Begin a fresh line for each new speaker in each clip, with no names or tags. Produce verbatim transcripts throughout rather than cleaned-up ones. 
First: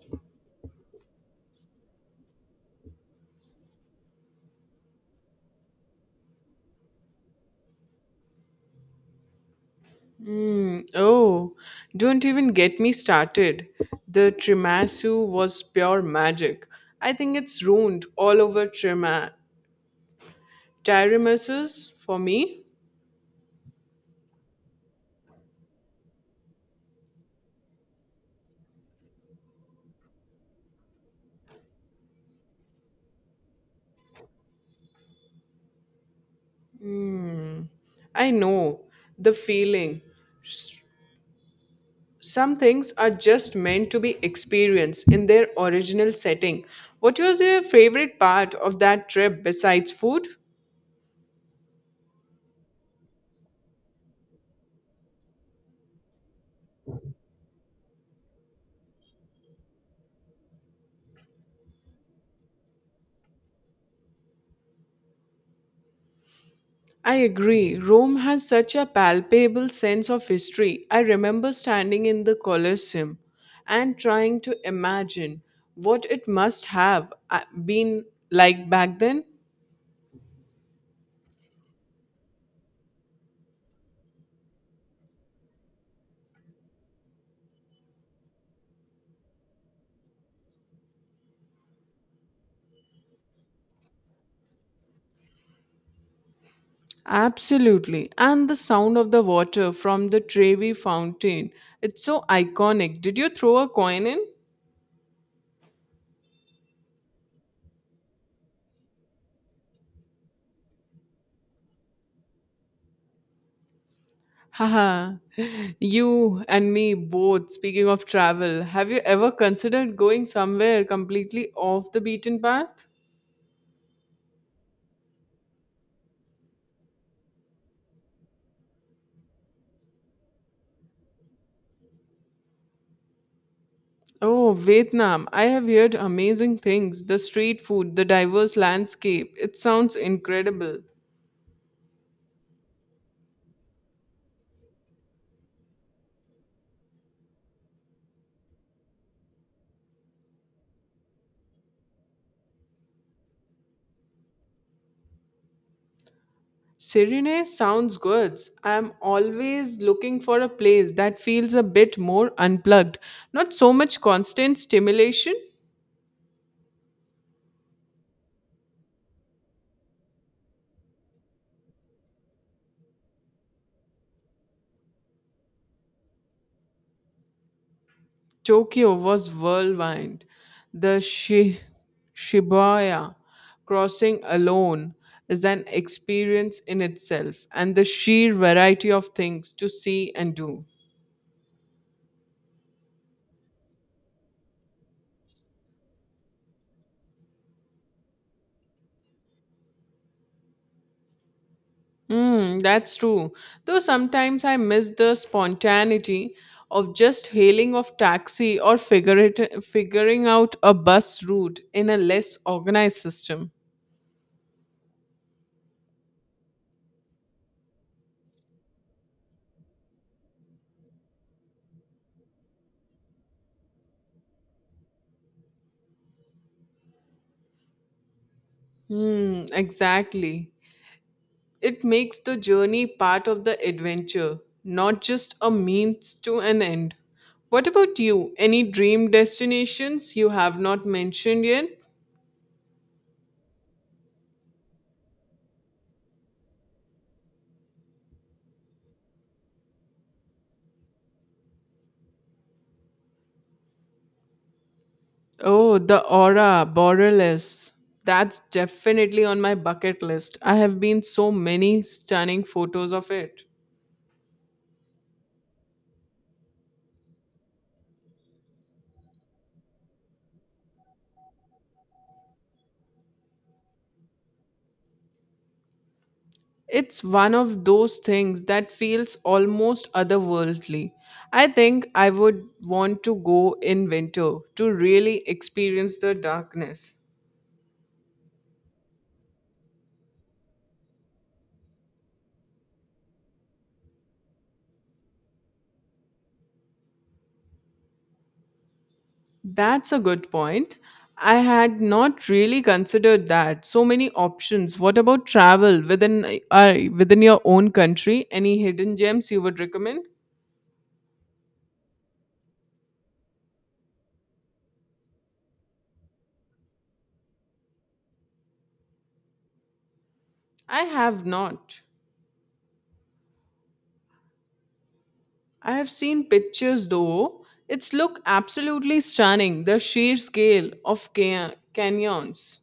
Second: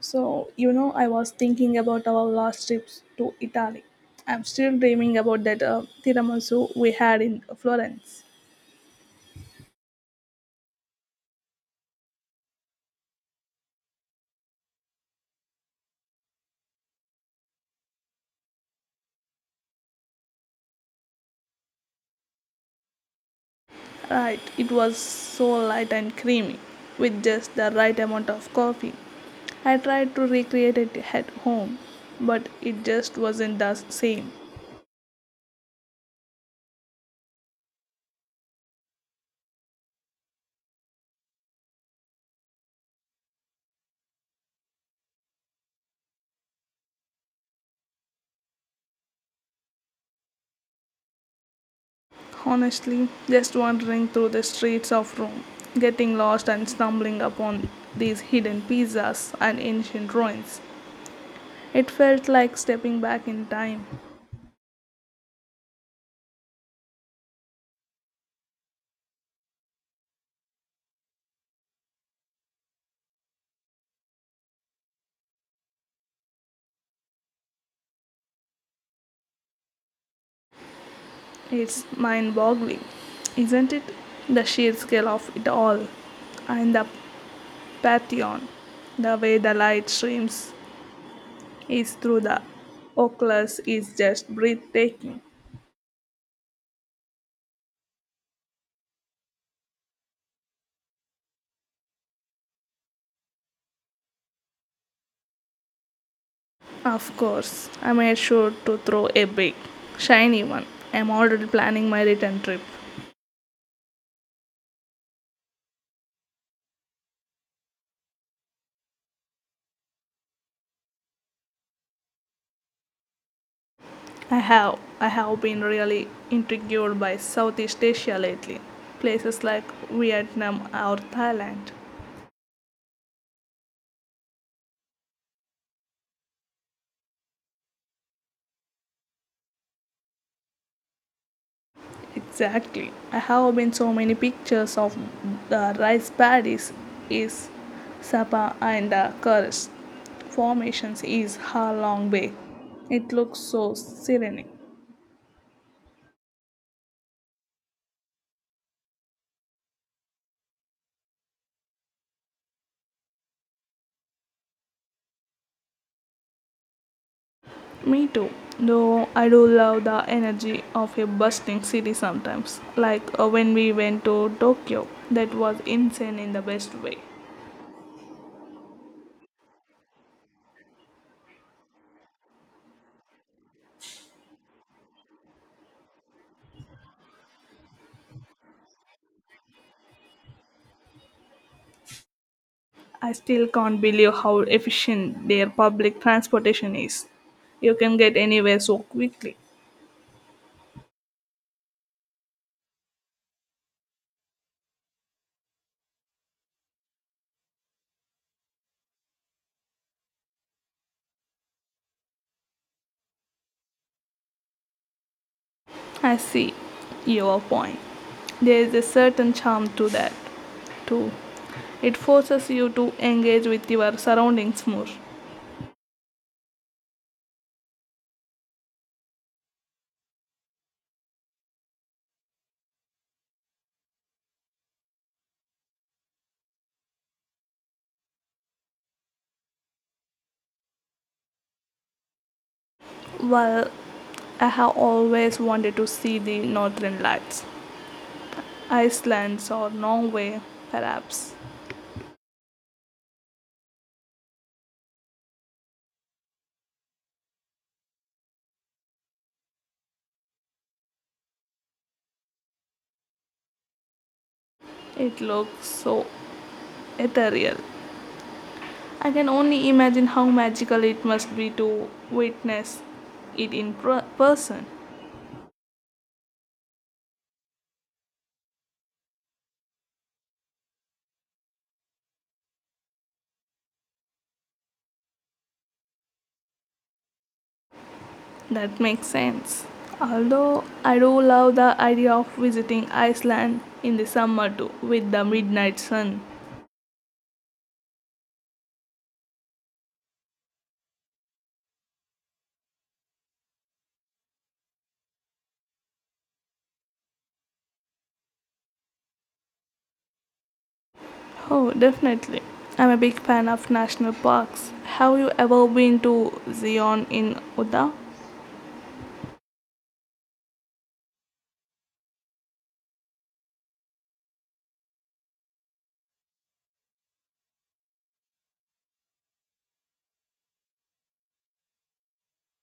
So, you know, I was thinking about our last trips to Italy. I'm still dreaming about that uh, tiramisu we had in Florence.
Oh, don't even get me started. The tiramisu was pure magic. I think it's ruined all over tirama- tiramisus for me.
Right, it was so light and creamy, with just the right amount of coffee. I tried to recreate it at home, but it just wasn't the same.
I know the feeling. S- Some things are just meant to be experienced in their original setting. What was your favorite part of that trip besides food?
Honestly, just wandering through the streets of Rome, getting lost and stumbling upon these hidden pizzas and ancient ruins. It felt like stepping back in time.
I agree. Rome has such a palpable sense of history. I remember standing in the Colosseum and trying to imagine what it must have uh, been like back then.
It's mind boggling, isn't it? The sheer scale of it all. And the Pantheon, the way the light streams is through the oculus is just breathtaking.
Absolutely. And the sound of the water from the Trevi fountain. It's so iconic. Did you throw a coin in?
Of course, I made sure to throw a big, shiny one. I'm already planning my return trip.
Haha. You and me both. Speaking of travel, have you ever considered going somewhere completely off the beaten path?
I have. I have been really intrigued by Southeast Asia lately, places like Vietnam or Thailand.
Oh, Vietnam. I have heard amazing things. The street food, the diverse landscape. It sounds incredible.
Exactly. I have been so many pictures of the rice paddies is Sapa and the Kurus. Formations is her long bay. It looks so serene.
Serene sounds good. I'm always looking for a place that feels a bit more unplugged. Not so much constant stimulation.
Me too. Though I do love the energy of a bustling city sometimes. Like uh, when we went to Tokyo, that was insane in the best way.
Tokyo was whirlwind. The Shi- Shibuya crossing alone is an experience in itself, and the sheer variety of things to see and do.
I still can't believe how efficient their public transportation is. You can get anywhere so quickly.
Mm, that's true. Though sometimes I miss the spontaneity of just hailing of taxi or figure it, figuring out a bus route in a less organized system.
I see your point. There is a certain charm to that, too. It forces you to engage with your surroundings more.
Hmm, exactly. It makes the journey part of the adventure, not just a means to an end. What about you? Any dream destinations you have not mentioned yet?
Well, I have always wanted to see the northern lights, Iceland or Norway, perhaps.
Oh, the aura, borderless. That's definitely on my bucket list. I have been so many stunning photos of it.
It looks so ethereal. I can only imagine how magical it must be to witness it in pr- person.
It's one of those things that feels almost otherworldly. I think I would want to go in winter to really experience the darkness.
That makes sense. Although I do love the idea of visiting Iceland in the summer too with the midnight sun.
That's a good point. I had not really considered that. So many options. What about travel within uh, within your own country? Any hidden gems you would recommend?
Oh, definitely. I'm a big fan of national parks. Have you ever been to Zion in Utah?
I have not. I have seen pictures though. It's look absolutely stunning. The sheer scale of ca- canyons.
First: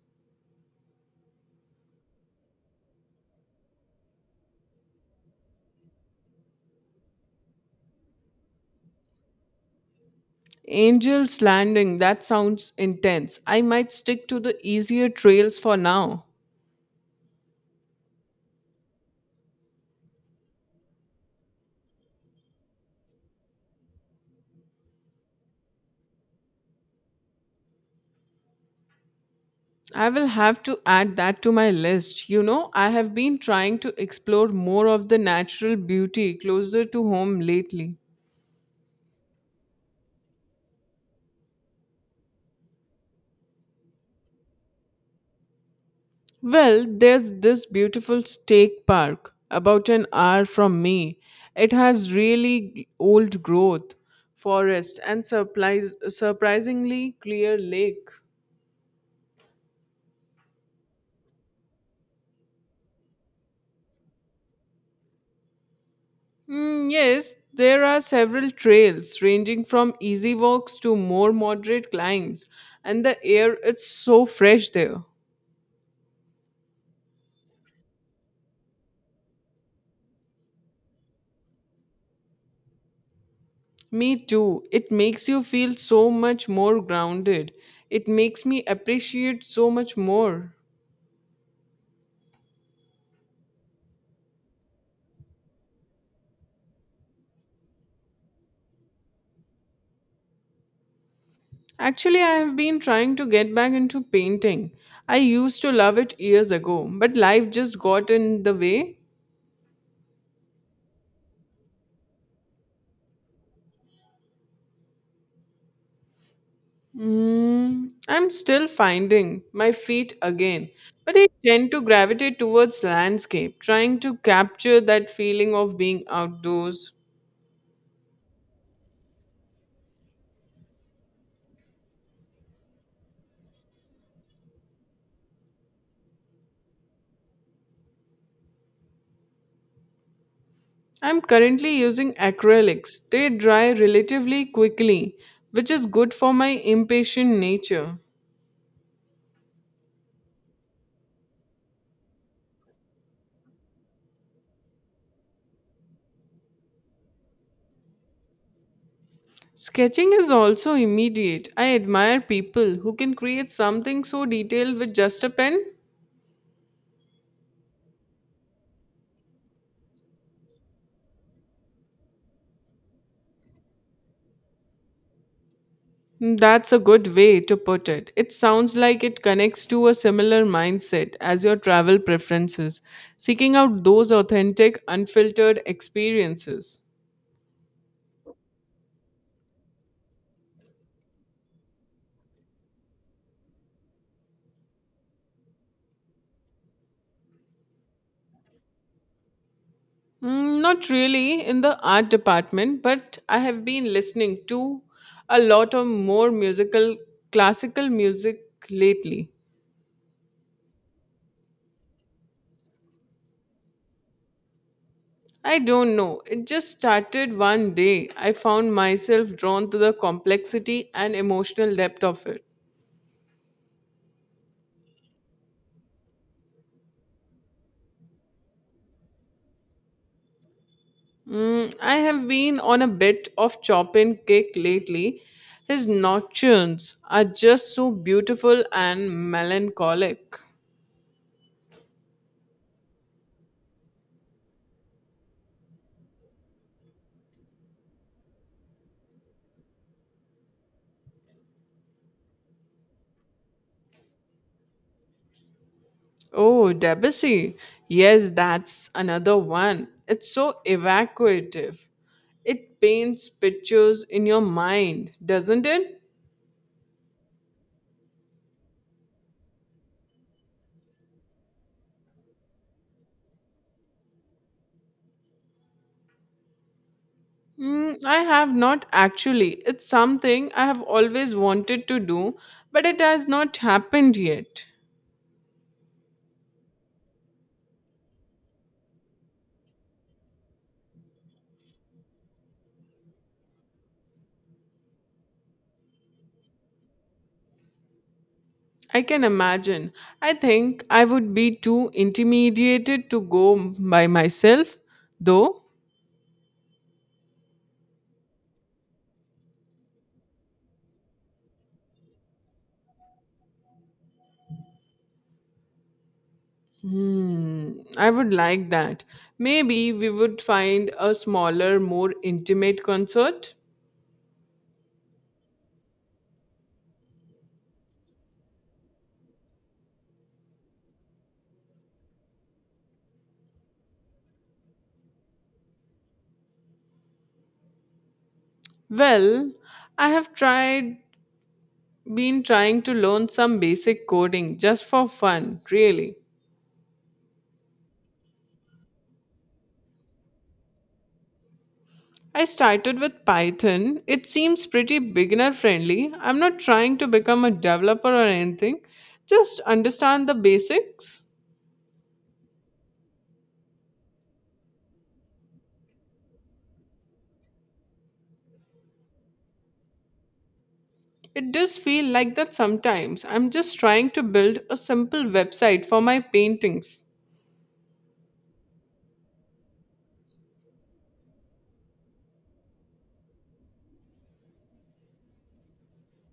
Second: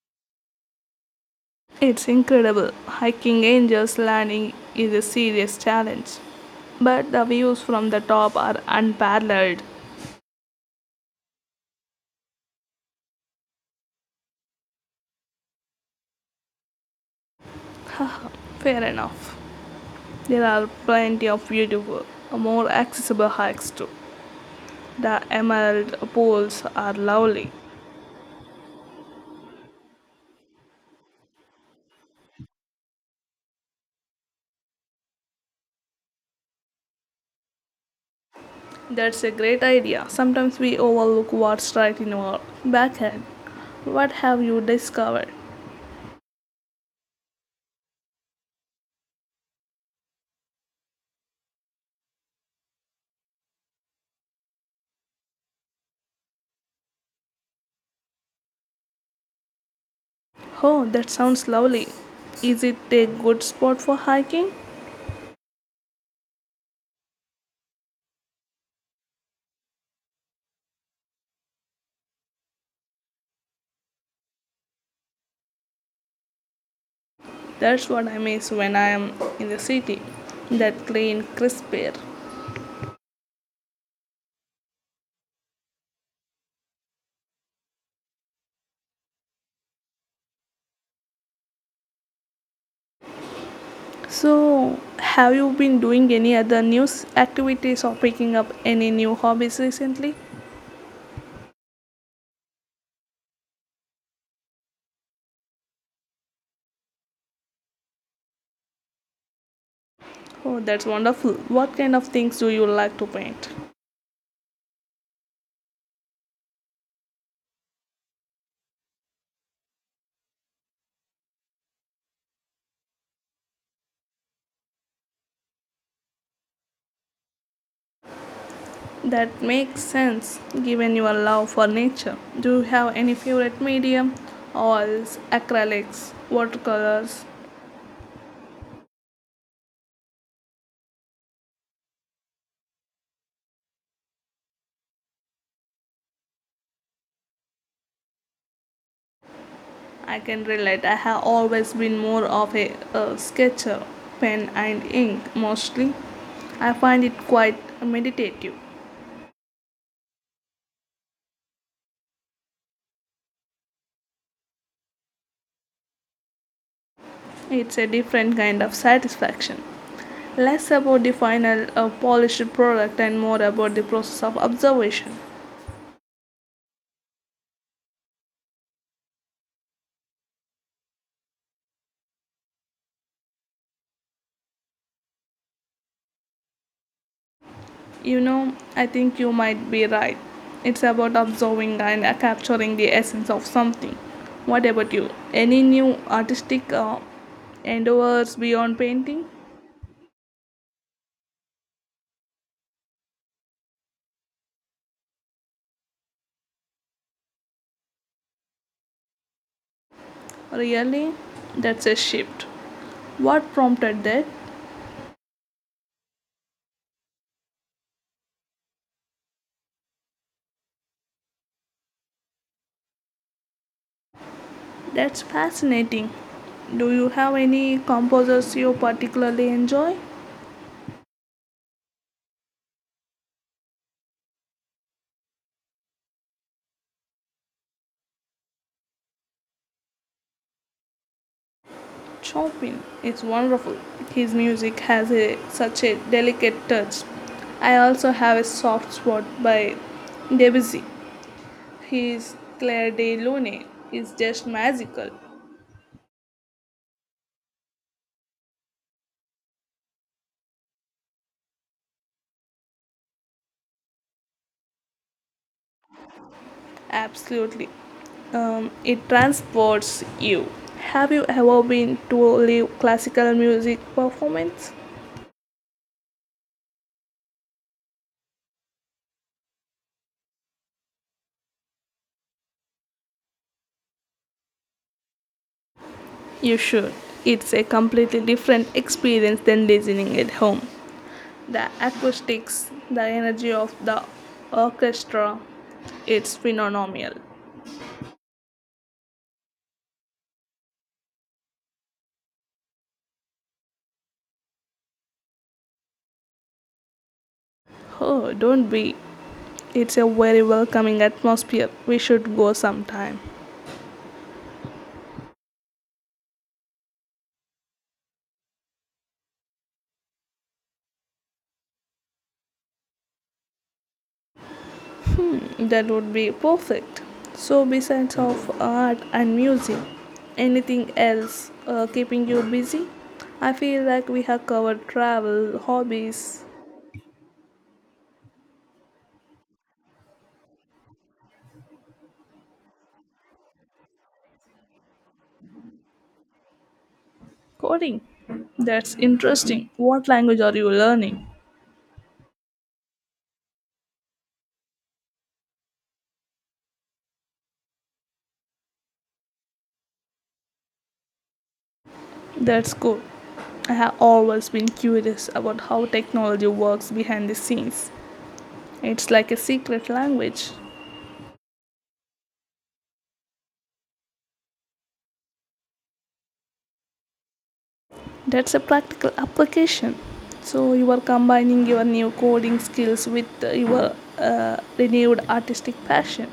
It's incredible. Hiking Angel's Landing is a serious challenge, but the views from the top are unparalleled.
Angel's Landing, that sounds intense. I might stick to the easier trails for now.
Fair enough. There are plenty of beautiful, more accessible hikes too. The emerald pools are lovely.
I will have to add that to my list. You know, I have been trying to explore more of the natural beauty closer to home lately.
That's a great idea. Sometimes we overlook what's right in our backyard. What have you discovered?
Well, there's this beautiful state park about an hour from me. It has really old growth, forest, and surprise, surprisingly clear lake.
Oh, that sounds lovely. Is it a good spot for hiking?
Hmm, yes, there are several trails ranging from easy walks to more moderate climbs, and the air is so fresh there.
That's what I miss when I am in the city. That clean, crisp air.
Me too. It makes you feel so much more grounded. It makes me appreciate so much more.
So, have you been doing any other new activities or picking up any new hobbies recently?
Actually, I have been trying to get back into painting. I used to love it years ago, but life just got in the way.
Oh, that's wonderful. What kind of things do you like to paint?
Mm, I'm still finding my feet again, but I tend to gravitate towards landscape, trying to capture that feeling of being outdoors.
That makes sense given your love for nature. Do you have any favorite medium? Oils, acrylics, watercolors?
I'm currently using acrylics, they dry relatively quickly, which is good for my impatient nature.
I can relate. I have always been more of a, a sketcher, pen and ink mostly. I find it quite meditative.
Sketching is also immediate. I admire people who can create something so detailed with just a pen.
It's a different kind of satisfaction. Less about the final uh, polished product and more about the process of observation.
Hmm, that's a good way to put it. It sounds like it connects to a similar mindset as your travel preferences, seeking out those authentic, unfiltered experiences.
You know, I think you might be right. It's about observing and uh, capturing the essence of something. What about you? Any new artistic uh, endeavors beyond painting?
Mm, not really in the art department, but I have been listening to a lot of more musical, classical music lately.
Really? That's a shift. What prompted that?
I don't know. It just started one day. I found myself drawn to the complexity and emotional depth of it.
That's fascinating. Do you have any composers you particularly enjoy?
Mm, I have been on a bit of chop and kick lately. His nocturnes are just so beautiful and melancholic.
Chopin is wonderful. His music has a, such a delicate touch. I also have a soft spot by Debussy. His Claire de Lune is just magical.
Oh, Debussy. Yes, that's another one. It's so evacuative. It paints pictures in your mind, doesn't it?
Absolutely. Um, it transports you. Have you ever been to a live classical music performance?
Mm, I have not actually. It's something I have always wanted to do, but it has not happened yet.
You should. It's a completely different experience than listening at home. The acoustics, the energy of the orchestra, it's phenomenal.
I can imagine. I think I would be too intimidated to go by myself, though.
Oh, don't be. It's a very welcoming atmosphere. We should go sometime.
Hmm, I would like that. Maybe we would find a smaller, more intimate concert.
That would be perfect. So, besides of art and music, anything else uh, keeping you busy? I feel like we have covered travel, hobbies,
Well, I have tried, been trying to learn some basic coding just for fun, really.
coding. That's interesting. What language are you learning?
I started with Python. It seems pretty beginner friendly. I'm not trying to become a developer or anything, just understand the basics.
That's cool. I have always been curious about how technology works behind the scenes. It's like a secret language.
It does feel like that sometimes. I'm just trying to build a simple website for my paintings.
That's a practical application. So you are combining your new coding skills with uh, your uh, renewed artistic passion.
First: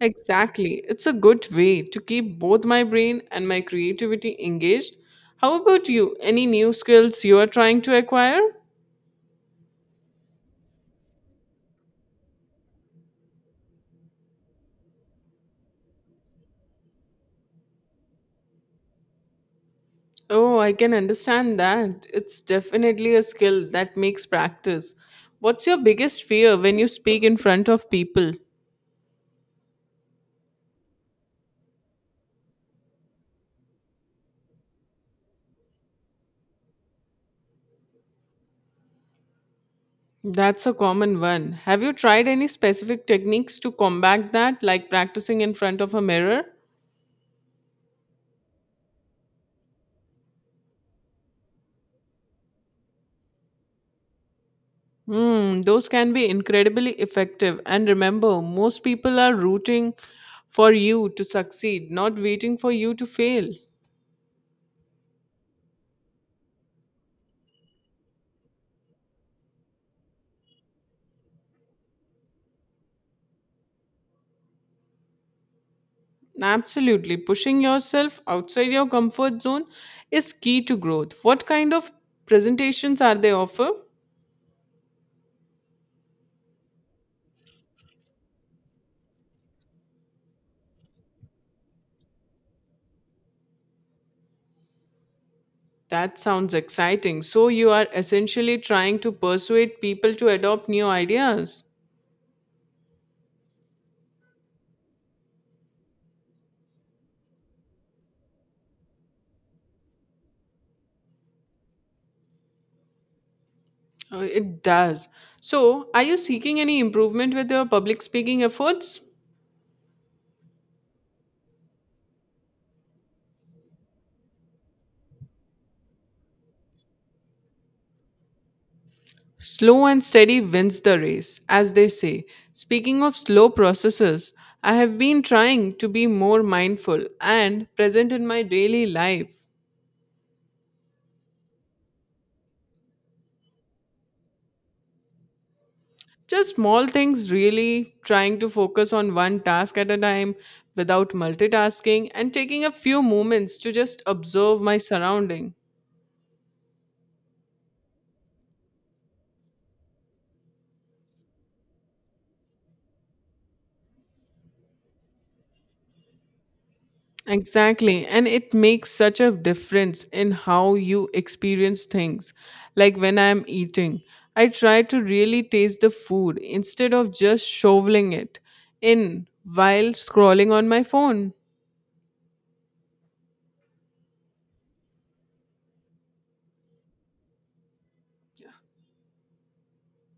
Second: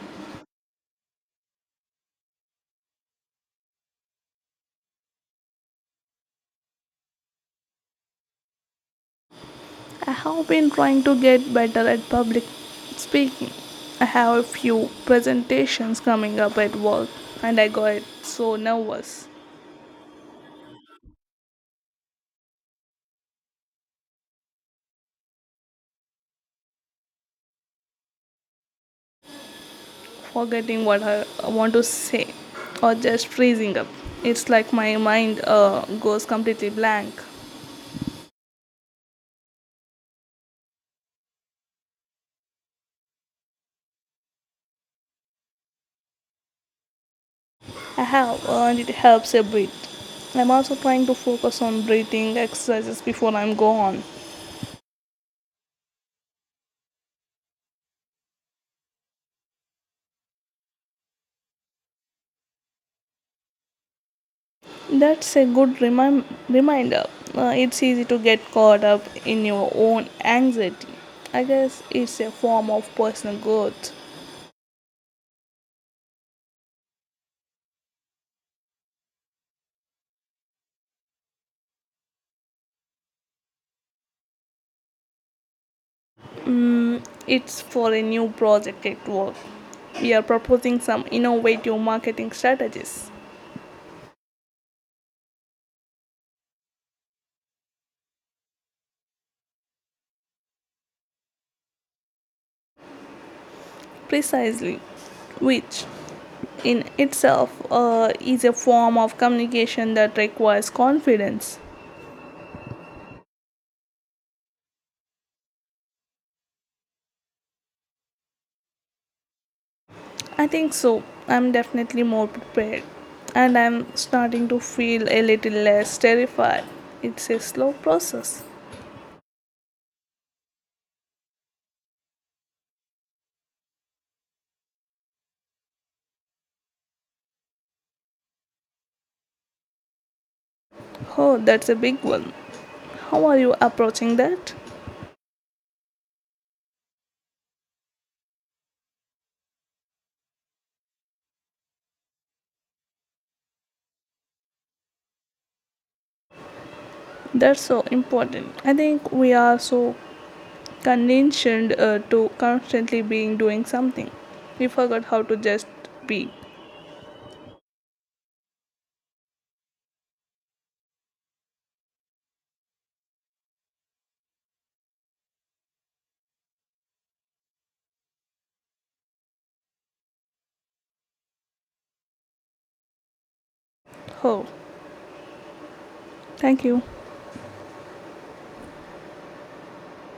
Exactly. It's a good way to keep both my brain and my creativity engaged. How about you? Any new skills you are trying to acquire?
I have been trying to get better at public speaking. I have a few presentations coming up at work and I got so nervous,
Oh, I can understand that. It's definitely a skill that makes practice. What's your biggest fear when you speak in front of people?
forgetting what I I want to say or just freezing up. It's like my mind uh, goes completely blank.
That's a common one. Have you tried any specific techniques to combat that, like practicing in front of a mirror?
I have, and it helps a bit. I'm also trying to focus on breathing exercises before I'm gone.
Hmm, those can be incredibly effective. And remember, most people are rooting for you to succeed, not waiting for you to fail.
That's a good remi- reminder. Uh, it's easy to get caught up in your own anxiety. I guess it's a form of personal growth.
Absolutely. Pushing yourself outside your comfort zone is key to growth. What kind of presentations are they offer?
Mm, it's for a new project at work. We are proposing some innovative marketing strategies.
That sounds exciting. So you are essentially trying to persuade people to adopt new ideas.
Precisely which in itself uh, is a form of communication that requires confidence.
Uh, It does. So, are you seeking any improvement with your public speaking efforts?
I think so. I'm definitely more prepared. And I'm starting to feel a little less terrified. It's a slow process.
Slow and steady wins the race, as they say. Speaking of slow processes, I have been trying to be more mindful and present in my daily life.
Oh, that's a big one. How are you approaching that?
Just small things, really, trying to focus on one task at a time without multitasking and taking a few moments to just observe my surrounding.
That's so important. I think we are so conditioned uh, to constantly being doing something. We forgot how to just be.
Exactly, and it makes such a difference in how you experience things. Like when I am eating, I try to really taste the food instead of just shoveling it in while scrolling on my phone.
Oh, thank you.